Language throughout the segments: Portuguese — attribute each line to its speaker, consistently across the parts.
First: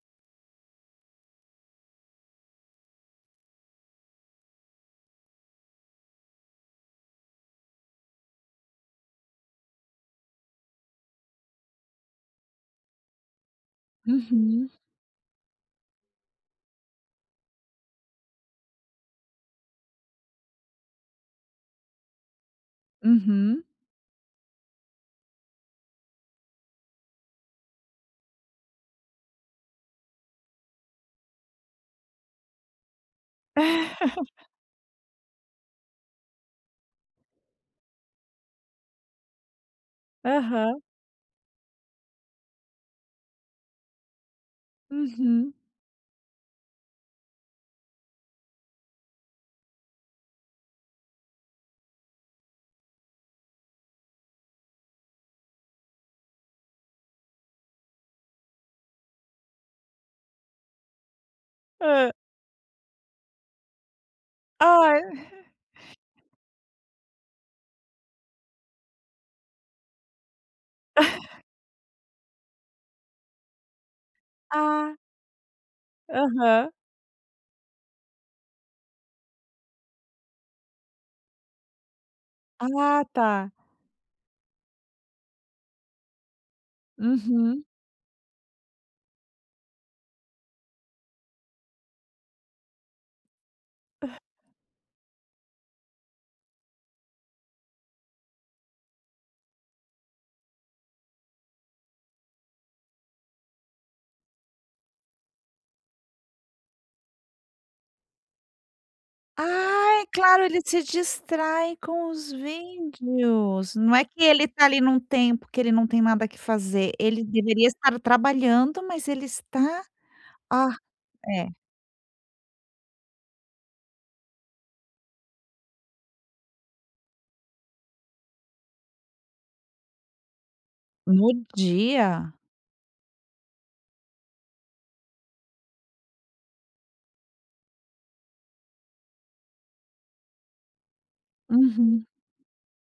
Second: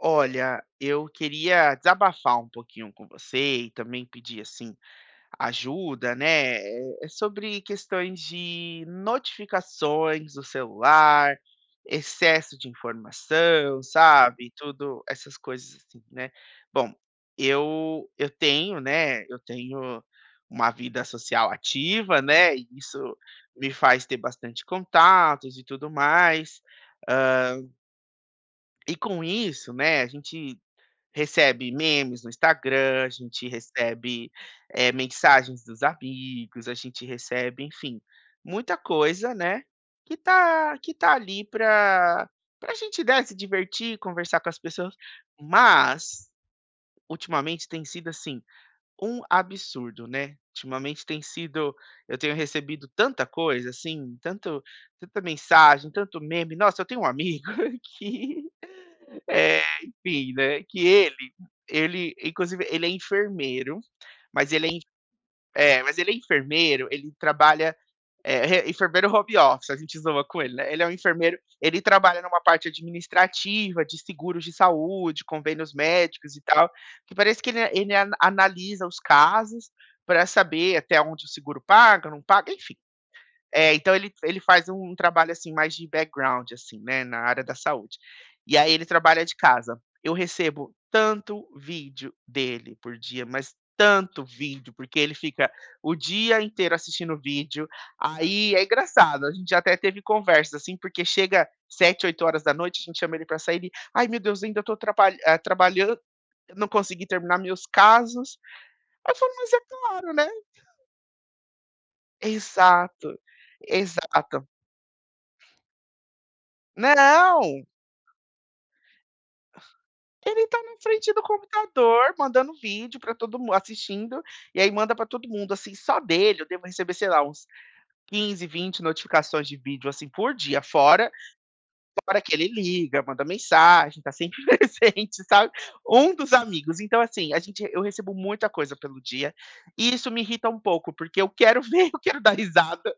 Speaker 1: Olha, eu queria desabafar um pouquinho com você e também pedir assim ajuda, né? É sobre questões de notificações do celular, excesso de informação, sabe?
Speaker 2: Uhum,
Speaker 1: Tudo essas coisas assim, né? Bom, eu tenho, né? Eu tenho uma vida social ativa, né? E isso
Speaker 2: uhum.
Speaker 1: me faz ter bastante contatos e tudo mais. Ah, e com isso, né, a gente recebe memes no Instagram, a gente recebe, mensagens dos amigos, a gente recebe, enfim, muita coisa, né, que tá
Speaker 2: Aham,
Speaker 1: que tá ali para a gente, né, se divertir, conversar com as pessoas,
Speaker 2: uhum.
Speaker 1: mas ultimamente tem sido, assim, um absurdo, né. Ultimamente tem sido eu tenho recebido tanta coisa, assim, tanto tanta mensagem, tanto meme. Nossa, eu tenho um amigo que enfim, né, que ele
Speaker 2: Hã.
Speaker 1: ele inclusive ele é enfermeiro, mas ele é en
Speaker 2: Ai.
Speaker 1: é, mas ele é enfermeiro, ele trabalha, eh, re enfermeiro home office, a gente zoa com ele, né, ele é um enfermeiro, ele trabalha numa parte administrativa de seguros de
Speaker 2: Ah,
Speaker 1: saúde, convênios médicos e tal,
Speaker 2: aham.
Speaker 1: que parece que ele analisa os casos para saber até onde o seguro paga, não paga, enfim.
Speaker 2: Ah, tá.
Speaker 1: É, então ele faz um trabalho, assim, mais de background, assim, né, na área da
Speaker 2: Uhum.
Speaker 1: saúde. E aí ele trabalha de casa. Eu recebo tanto vídeo dele por dia, mas tanto vídeo, porque ele fica o dia inteiro assistindo vídeo. Aí é engraçado, a gente já até teve conversas, assim, porque chega sete oito horas da noite a gente chama ele para sair, ele: "Ai, meu Deus, ainda estou trabalhando, não consegui terminar meus casos". Aí eu falo: "Mas é
Speaker 2: Ai,
Speaker 1: claro, né".
Speaker 2: claro, ele se distrai com os
Speaker 1: Exato,
Speaker 2: vídeos. Não é que
Speaker 1: exato.
Speaker 2: ele tá ali num tempo que ele não tem nada que fazer, ele
Speaker 1: Não!
Speaker 2: deveria estar trabalhando, mas ele está
Speaker 1: Ele tá
Speaker 2: ah,
Speaker 1: na frente do
Speaker 2: é,
Speaker 1: computador, mandando vídeo pra todo mundo, assistindo, e aí manda pra todo mundo, assim, só dele eu devo receber, sei lá, uns 15, 20 notificações de vídeo, assim, por dia, fora
Speaker 2: no dia.
Speaker 1: fora que ele liga, manda mensagem, tá sempre presente, sabe, um dos amigos. Então, assim, a gente eu recebo muita coisa pelo dia, e isso me irrita um pouco, porque eu quero ver, eu
Speaker 2: Uhum,
Speaker 1: quero dar risada,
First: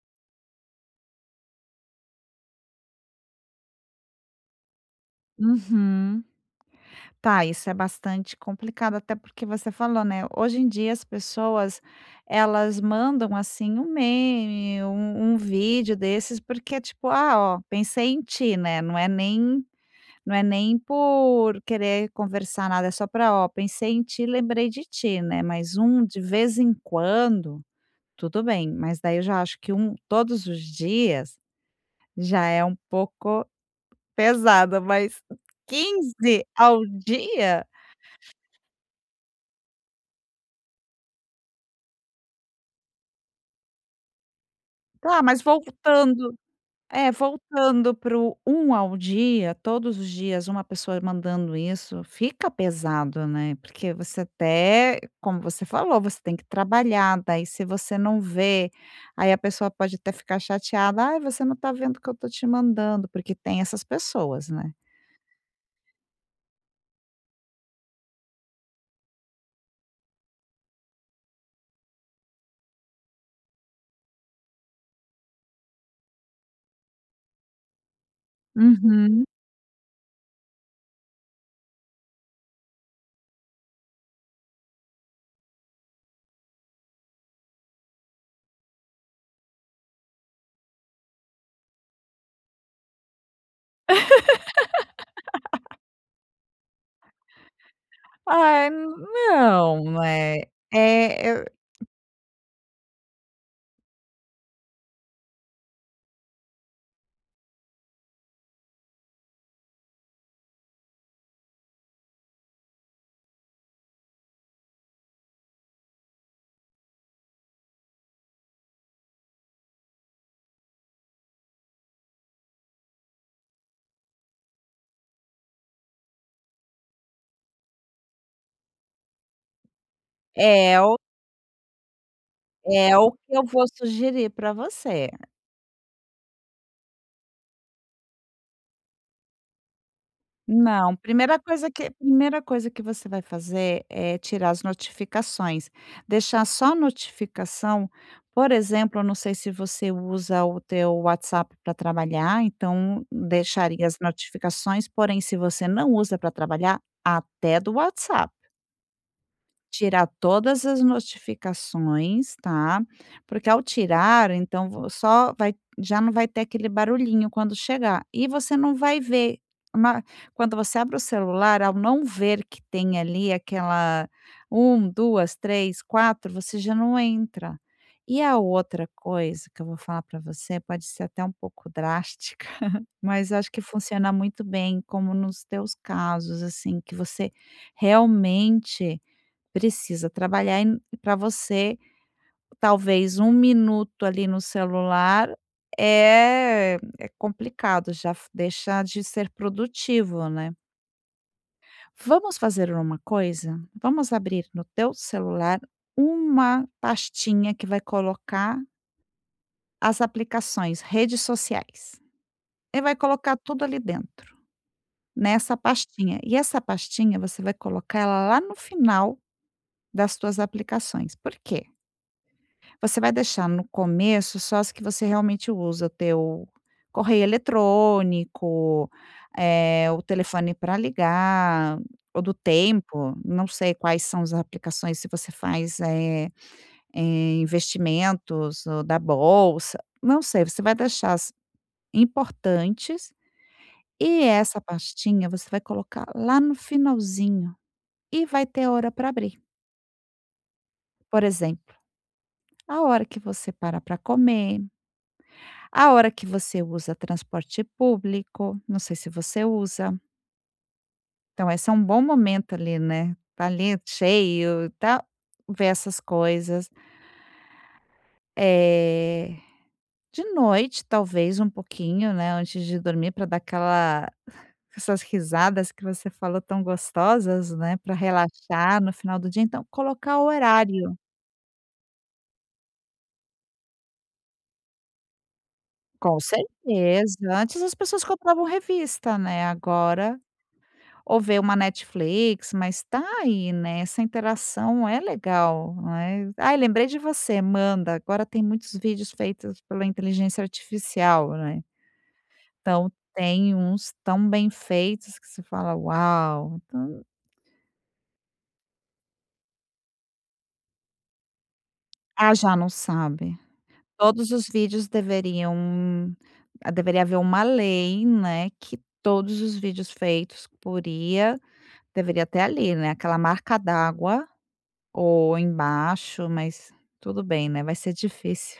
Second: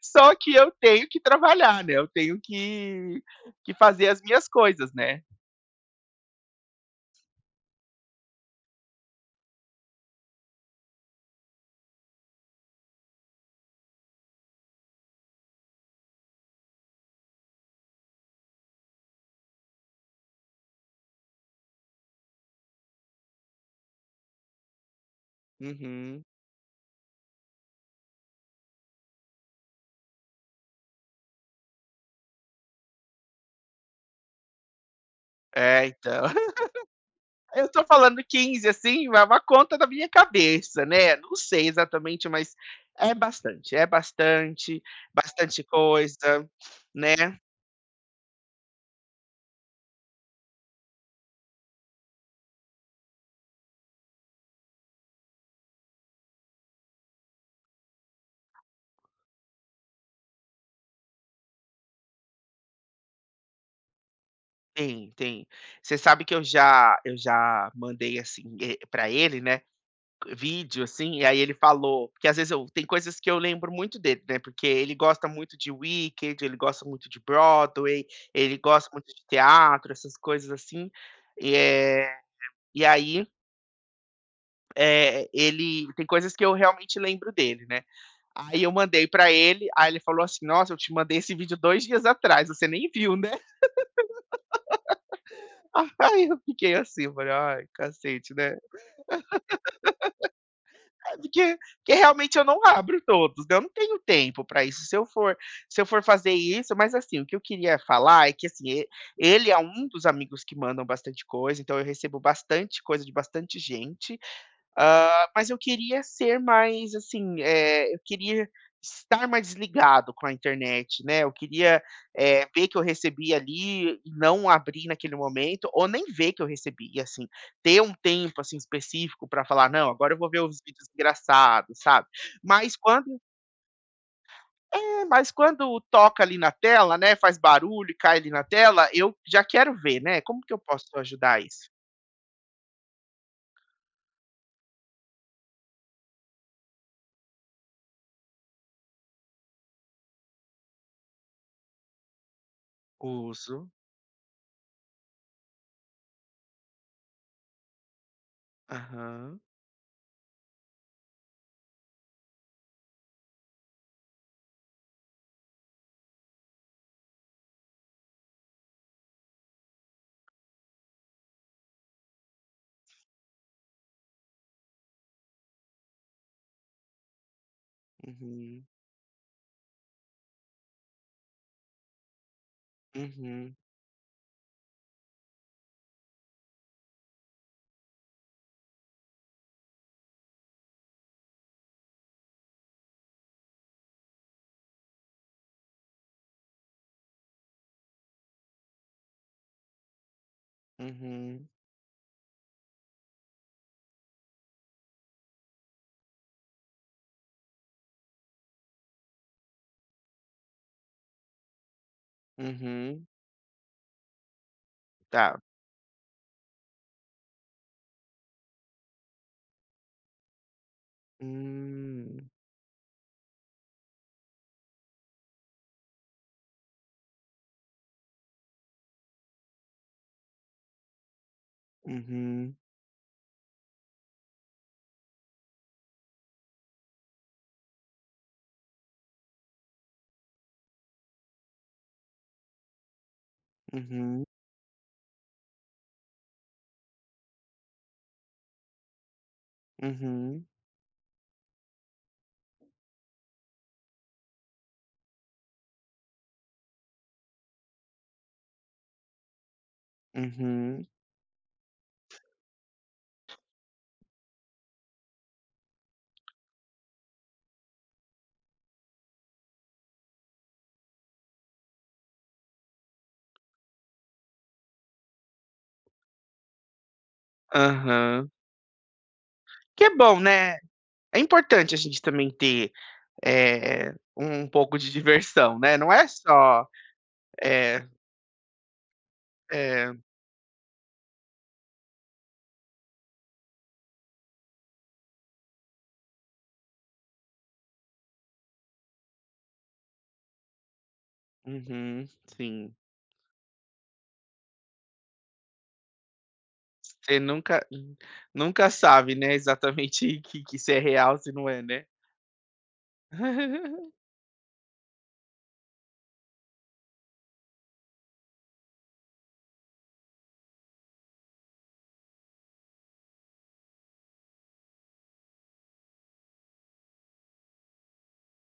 Speaker 1: só que eu tenho que trabalhar, né, eu tenho que fazer as minhas coisas, né.
Speaker 2: uhum. Tá, isso é bastante complicado, até porque você falou, né, hoje em dia as pessoas, elas mandam, assim, um meme, um vídeo desses, porque é tipo: "Ah, ó, pensei em ti", né, não é nem por querer conversar nada, é só pra: "Ó, pensei em ti, lembrei de ti", né, mas um de
Speaker 1: Uhum.
Speaker 2: vez em quando, tudo bem, mas daí eu já acho que um todos os dias, já é um pouco pesado, mas
Speaker 1: É, então.
Speaker 2: 15 ao dia?
Speaker 1: Eu tô falando 15, assim, é uma conta da minha cabeça, né, não sei exatamente, mas é bastante,
Speaker 2: Tá, mas
Speaker 1: bastante coisa,
Speaker 2: voltando é,
Speaker 1: né.
Speaker 2: voltando pro um ao dia, todos os dias uma pessoa mandando isso, fica pesado, né, porque você até como você falou, você tem que trabalhar, daí se você não vê, aí a pessoa pode até ficar chateada: "Ai, você não tá vendo o que eu tô te mandando", porque tem essas pessoas, né.
Speaker 1: Tem, tem. Você sabe que eu já mandei, assim, pra ele, né, vídeo, assim, e aí ele falou porque às vezes eu tem coisas que eu lembro muito dele, né, porque ele gosta muito de Wicked, ele gosta muito de Broadway, ele gosta muito de
Speaker 2: Uhum.
Speaker 1: teatro, essas coisas assim, e, e aí é, ele tem coisas que eu realmente lembro dele, né? Aí eu mandei para ele, aí ele falou assim: "Nossa, eu te mandei esse vídeo dois dias atrás, você nem viu, né?" Aí eu fiquei assim, falei: "Ai, cacete, né?"
Speaker 2: Ai, não, é
Speaker 1: É.
Speaker 2: É, eu
Speaker 1: Porque realmente eu não abro todos, né? Eu não tenho tempo para isso. Se eu for fazer isso, mas assim, o que eu queria falar é que assim, ele é um dos amigos que mandam bastante coisa, então eu recebo bastante coisa de bastante gente. Ah, mas eu queria ser mais, assim, eu queria estar mais desligado com a internet, né, eu queria, ver que eu recebi ali e não abrir naquele momento, ou nem ver que eu recebi, e assim, ter um tempo, assim, específico para falar: "Não, agora eu vou ver os
Speaker 2: é
Speaker 1: vídeos
Speaker 2: o
Speaker 1: engraçados", sabe. Mas
Speaker 2: é o
Speaker 1: quando
Speaker 2: que eu vou sugerir para
Speaker 1: é,
Speaker 2: você.
Speaker 1: mas quando toca ali na tela, né, faz barulho e cai ali na tela, eu já quero ver, né, como que eu posso
Speaker 2: Não, primeira
Speaker 1: ajudar isso?
Speaker 2: coisa que primeira coisa que você vai fazer é tirar as notificações, deixar só notificação, por exemplo, eu não sei se você usa o teu WhatsApp para trabalhar, então
Speaker 1: Uso.
Speaker 2: deixaria as notificações, porém se você não usa para trabalhar, até do WhatsApp.
Speaker 1: Aham.
Speaker 2: Tirar todas as notificações, tá, porque ao tirar, então vo só vai já não vai ter aquele barulhinho quando chegar, e você não vai ver uma quando você abre o celular, ao não ver que tem ali aquela um, 2, 3, 4, você já não entra. E a
Speaker 1: Uhum.
Speaker 2: outra coisa que eu vou falar para você pode ser até um pouco drástica, mas acho
Speaker 1: Uhum.
Speaker 2: que funciona muito bem, como nos teus casos, assim, que você realmente precisa trabalhar para você, talvez um minuto ali no celular é complicado, já f deixa de ser produtivo, né.
Speaker 1: Uhum,
Speaker 2: Vamos fazer uma coisa? Vamos abrir no teu celular uma pastinha que vai colocar as aplicações, redes sociais, e vai
Speaker 1: uhum,
Speaker 2: colocar tudo ali dentro,
Speaker 1: tá.
Speaker 2: nessa pastinha. E essa pastinha você vai colocar ela lá no final das tuas aplicações. Por quê?
Speaker 1: Hum,
Speaker 2: Você vai deixar no começo só as que você realmente usa, o teu correio eletrônico, o telefone para ligar, ou do
Speaker 1: uhum,
Speaker 2: tempo, não sei quais são as aplicações, se você faz, investimentos ou da bolsa, não sei, você vai deixar as importantes e
Speaker 1: uhum,
Speaker 2: essa pastinha você vai colocar lá no finalzinho e vai ter hora para abrir.
Speaker 1: uhum,
Speaker 2: Por exemplo, a hora que você para comer, a hora que você usa transporte público, não sei se você usa.
Speaker 1: uhum,
Speaker 2: Então esse é um bom momento ali, né, tá ali cheio tá. tal, ver essas coisas. Eh, de noite talvez um pouquinho, né, antes de dormir para dar aquela essas risadas que você falou tão gostosas, né, para
Speaker 1: aham.
Speaker 2: relaxar no final do dia, então
Speaker 1: Que é
Speaker 2: colocar
Speaker 1: bom,
Speaker 2: o
Speaker 1: né.
Speaker 2: horário.
Speaker 1: É importante a gente também ter, é um pouco de diversão, né, não é
Speaker 2: Com
Speaker 1: só.
Speaker 2: certeza, antes as
Speaker 1: É,
Speaker 2: pessoas compravam revista, né,
Speaker 1: é,
Speaker 2: agora ou ver uma Netflix, mas tá aí, né, essa interação é legal, né. "Ai, lembrei de você, manda", agora tem muitos vídeos feitos pela inteligência artificial, né.
Speaker 1: uhum, sim.
Speaker 2: Então tem uns tão bem feitos que você fala: "Uau!". Então
Speaker 1: Você nunca nunca sabe, né, exatamente que se é real, se não é, né.
Speaker 2: ah, já não sabe. Todos os vídeos deveriam ah, deveria haver uma lei, né, que todos os vídeos feitos por IA deveria ter ali, né, aquela marca d'água ou embaixo, mas tudo bem, né, vai ser difícil,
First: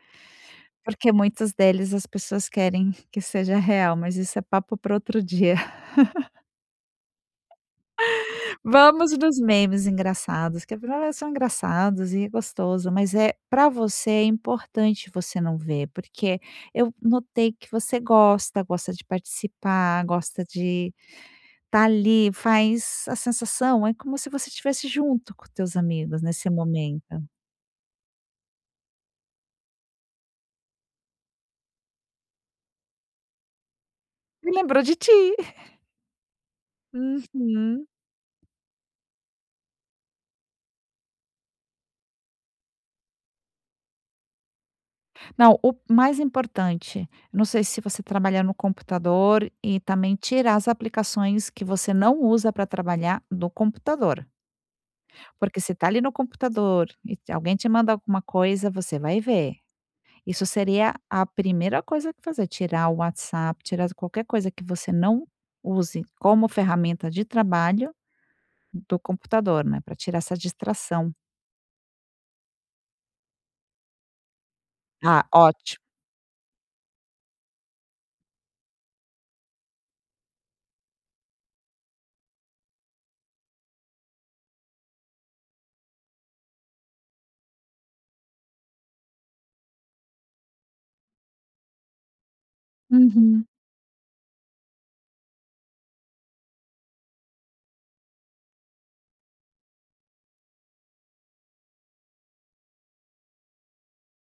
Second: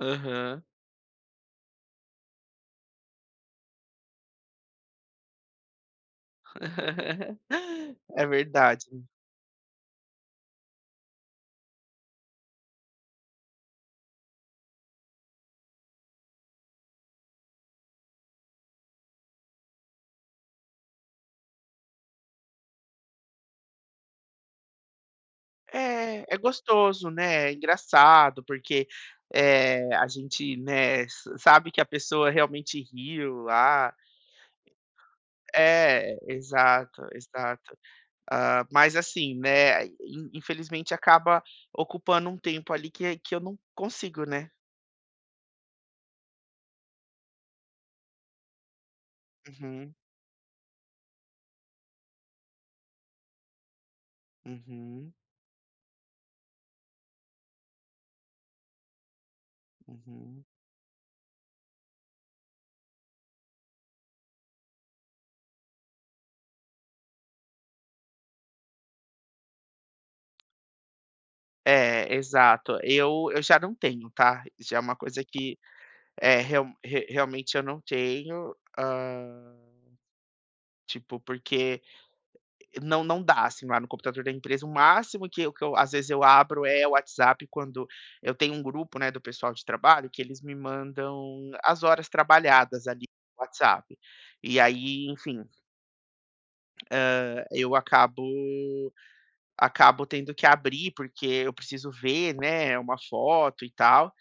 Speaker 1: Aham.
Speaker 2: porque muitos deles as pessoas querem que seja real, mas isso é papo para outro dia.
Speaker 1: É verdade.
Speaker 2: Vamos nos memes engraçados, que afinal são engraçados e é gostoso, mas é para você é importante você não ver, porque eu notei que você gosta, gosta de participar, gosta de estar ali, faz a sensação é como se você estivesse junto com teus amigos
Speaker 1: É, é
Speaker 2: nesse
Speaker 1: gostoso,
Speaker 2: momento.
Speaker 1: né, é engraçado, porque, a gente, né, sa sabe que a pessoa realmente riu lá.
Speaker 2: Me lembrou de ti.
Speaker 1: É, exato, exato.
Speaker 2: Uhum.
Speaker 1: Ah, mas assim, né, in infelizmente acaba ocupando um tempo ali que eu não consigo, né.
Speaker 2: Não, o mais importante, não sei se você trabalha no computador e
Speaker 1: Uhum,
Speaker 2: também tirar as aplicações que você não usa para trabalhar do computador.
Speaker 1: uhum,
Speaker 2: Porque se está ali no computador e te- alguém te manda alguma coisa, você vai ver.
Speaker 1: uhum.
Speaker 2: Isso seria a primeira coisa que fazer, tirar o WhatsApp, tirar qualquer coisa que você não use como ferramenta de trabalho do computador, né? Para tirar essa distração.
Speaker 1: É, exato. Eu já não tenho, tá. Já é uma coisa
Speaker 2: Ah,
Speaker 1: que,
Speaker 2: ótimo.
Speaker 1: é real re realmente eu não tenho, tipo, porque não não dá, assim, lá no computador da empresa, o máximo que eu às vezes eu abro é o WhatsApp quando eu tenho um grupo, né, do pessoal de trabalho que eles me mandam as horas trabalhadas ali no
Speaker 2: Uhum.
Speaker 1: WhatsApp. E aí, enfim, eu acabo tendo que abrir, porque eu preciso ver, né, uma foto e tal,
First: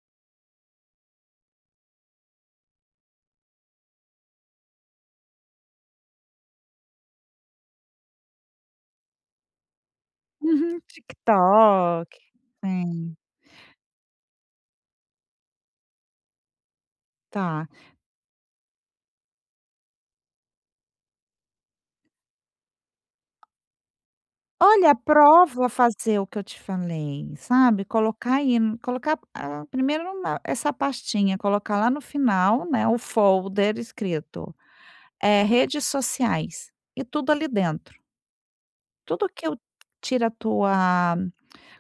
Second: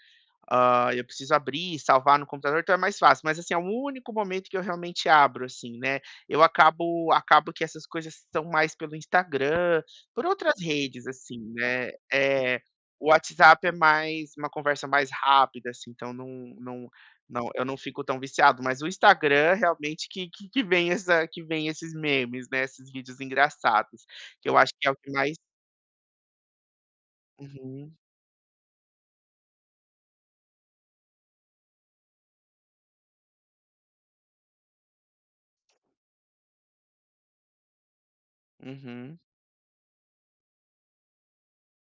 Speaker 1: ah, eu preciso abrir e salvar no computador, então é mais fácil, mas assim, é o único momento que eu realmente abro, assim, né. Eu acabo que essas coisas são mais pelo Instagram, por outras
Speaker 2: Uhum,
Speaker 1: redes, assim, né.
Speaker 2: TikTok.
Speaker 1: O
Speaker 2: Sim,
Speaker 1: WhatsApp é mais uma conversa mais rápida, assim, então não não eu
Speaker 2: tá.
Speaker 1: não fico tão viciado, mas o Instagram é realmente que vem esses memes, né, esses vídeos engraçados, que eu acho que é
Speaker 2: Olha,
Speaker 1: o que mais.
Speaker 2: prova fazer o que eu te falei, sabe,
Speaker 1: Uhum,
Speaker 2: colocar aí no colocar, ah, primeiro numa essa pastinha, colocar lá no final, né, o folder escrito, é redes sociais, e tudo ali dentro.
Speaker 1: uhum,
Speaker 2: Tudo que eu tira a tua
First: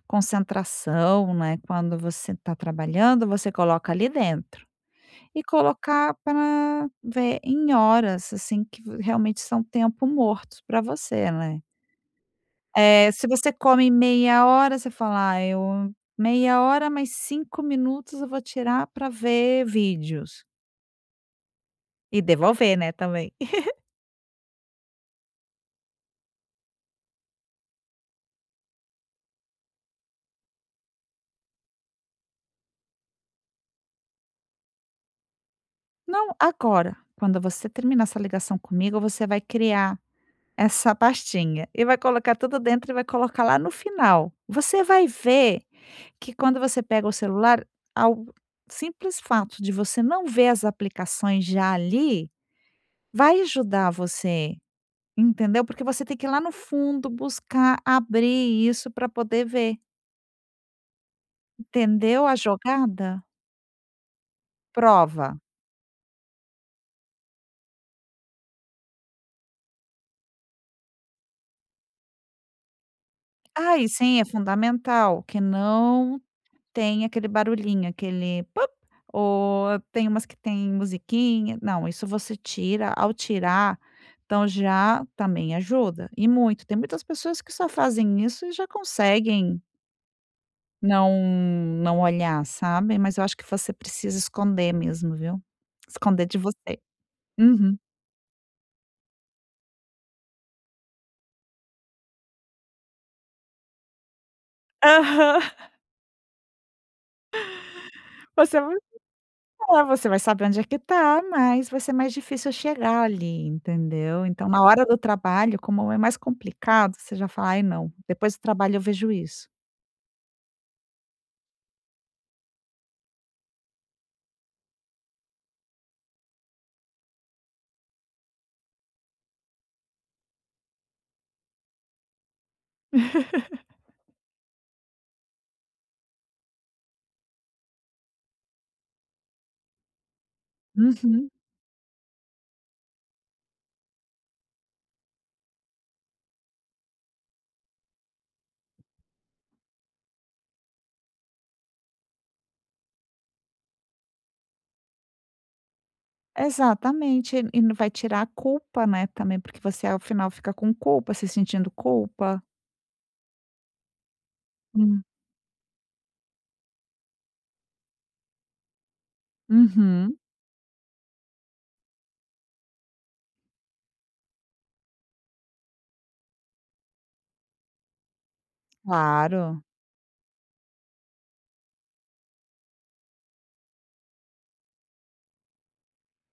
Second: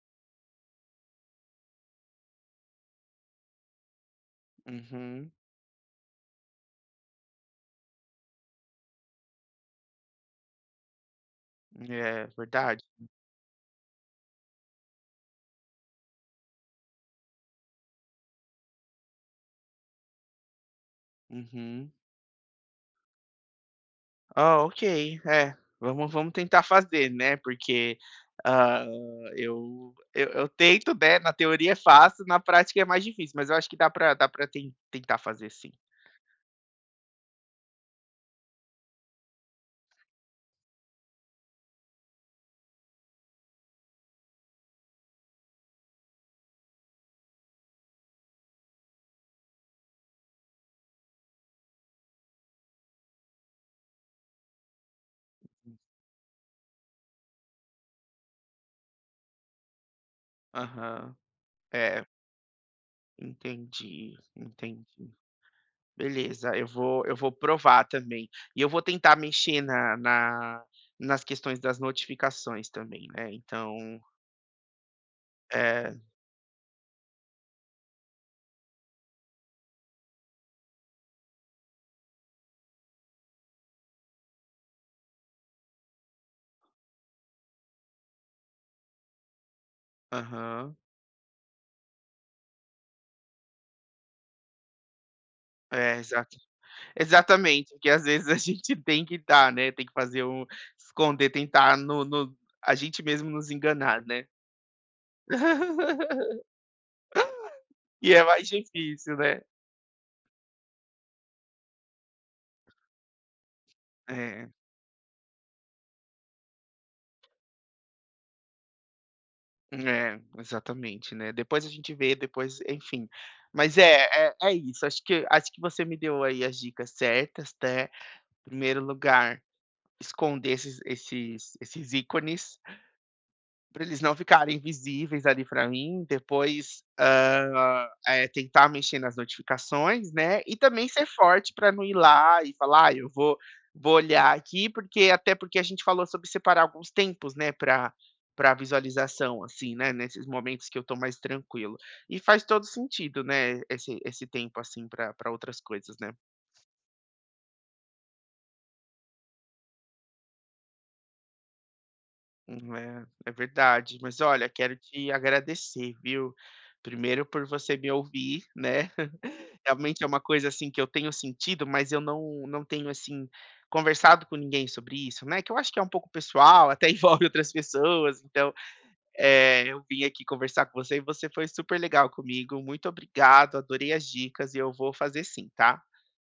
Speaker 2: concentração, né, quando você está trabalhando, você coloca ali dentro.
Speaker 1: uhum.
Speaker 2: E colocar para ver em horas, assim, que realmente são tempo mortos para você, né.
Speaker 1: É, verdade.
Speaker 2: Se você come meia hora, você fala: "Ah, eu meia hora, mais 5 minutos eu vou tirar para ver vídeos".
Speaker 1: Uhum.
Speaker 2: E devolver, né, também.
Speaker 1: Ah, ok. É, vamos tentar fazer, né, porque, hã, eu tento, né, na teoria é fácil, na prática é mais difícil, mas eu acho que dá pra tentar fazer sim.
Speaker 2: Não, agora, quando você terminar essa ligação comigo, você vai criar essa pastinha e vai colocar tudo dentro e vai colocar lá no final. Você vai ver que quando você pega o celular, ao simples fato de você não ver as aplicações já ali, vai ajudar você. Entendeu? Porque você tem que ir lá no fundo buscar abrir isso para poder ver.
Speaker 1: Aham. É,
Speaker 2: Entendeu a jogada?
Speaker 1: entendi, entendi.
Speaker 2: Prova.
Speaker 1: Beleza, eu vou provar também. E eu vou tentar mexer na na nas questões das notificações também, né,
Speaker 2: Ah, e
Speaker 1: então
Speaker 2: sim, é fundamental que
Speaker 1: é,
Speaker 2: não tem aquele barulhinho, aquele pop, ou tem umas que tem musiquinha. Não, isso você tira ao tirar, então já também ajuda, e muito. Tem muitas pessoas que só fazem isso e já conseguem
Speaker 1: aham.
Speaker 2: não não olhar, sabe. Mas eu acho que você precisa esconder mesmo, viu.
Speaker 1: É,
Speaker 2: Esconder
Speaker 1: exato.
Speaker 2: de você.
Speaker 1: Exatamente,
Speaker 2: Uhum.
Speaker 1: porque às vezes a gente tem que dar, né, tem que fazer um esconder, tentar no no a gente mesmo nos enganar, né.
Speaker 2: Aham.
Speaker 1: E é mais
Speaker 2: Você vai
Speaker 1: difícil, né.
Speaker 2: é, você vai saber onde é que tá, mas vai ser mais difícil chegar ali, entendeu. Então
Speaker 1: É,
Speaker 2: na hora do trabalho, como é mais complicado, você já fala: "Ai não, depois do trabalho eu vejo isso".
Speaker 1: é, exatamente, né. Depois a gente vê, depois enfim. Mas é isso, acho que você me deu aí as dicas certas, né. Primeiro lugar, esconder esses ícones, pra eles não ficarem visíveis ali pra mim, depois, tentar mexer nas notificações, né, e também ser
Speaker 2: Uhum.
Speaker 1: forte pra não ir lá e falar: "Ai, eu vou olhar aqui", porque até porque a gente falou sobre separar alguns tempos, né, pra visualização, assim, né, nesses momentos que eu tô mais tranquilo. E faz todo sentido, né, esse tempo, assim, pra outras coisas, né.
Speaker 2: Exatamente, e não vai tirar a culpa, né, também, porque você ao final fica com culpa, se sentindo culpa.
Speaker 1: É, é verdade. Mas olha, quero
Speaker 2: Hum.
Speaker 1: te agradecer, viu. Primeiro por você me ouvir, né. Realmente é
Speaker 2: Uhum,
Speaker 1: uma coisa, assim, que eu tenho sentido, mas eu não tenho, assim, conversado com ninguém sobre isso, né, que eu acho que é um pouco pessoal, até envolve outras pessoas, então,
Speaker 2: claro.
Speaker 1: eu vim aqui conversar com você e você foi super legal comigo, muito obrigado, adorei as dicas e eu vou fazer sim, tá.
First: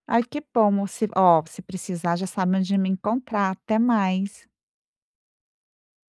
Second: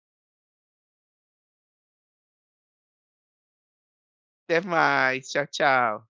Speaker 2: Ai que bom, se ó, se precisar já sabe onde me encontrar, até mais.
Speaker 1: Até mais, tchau, tchau.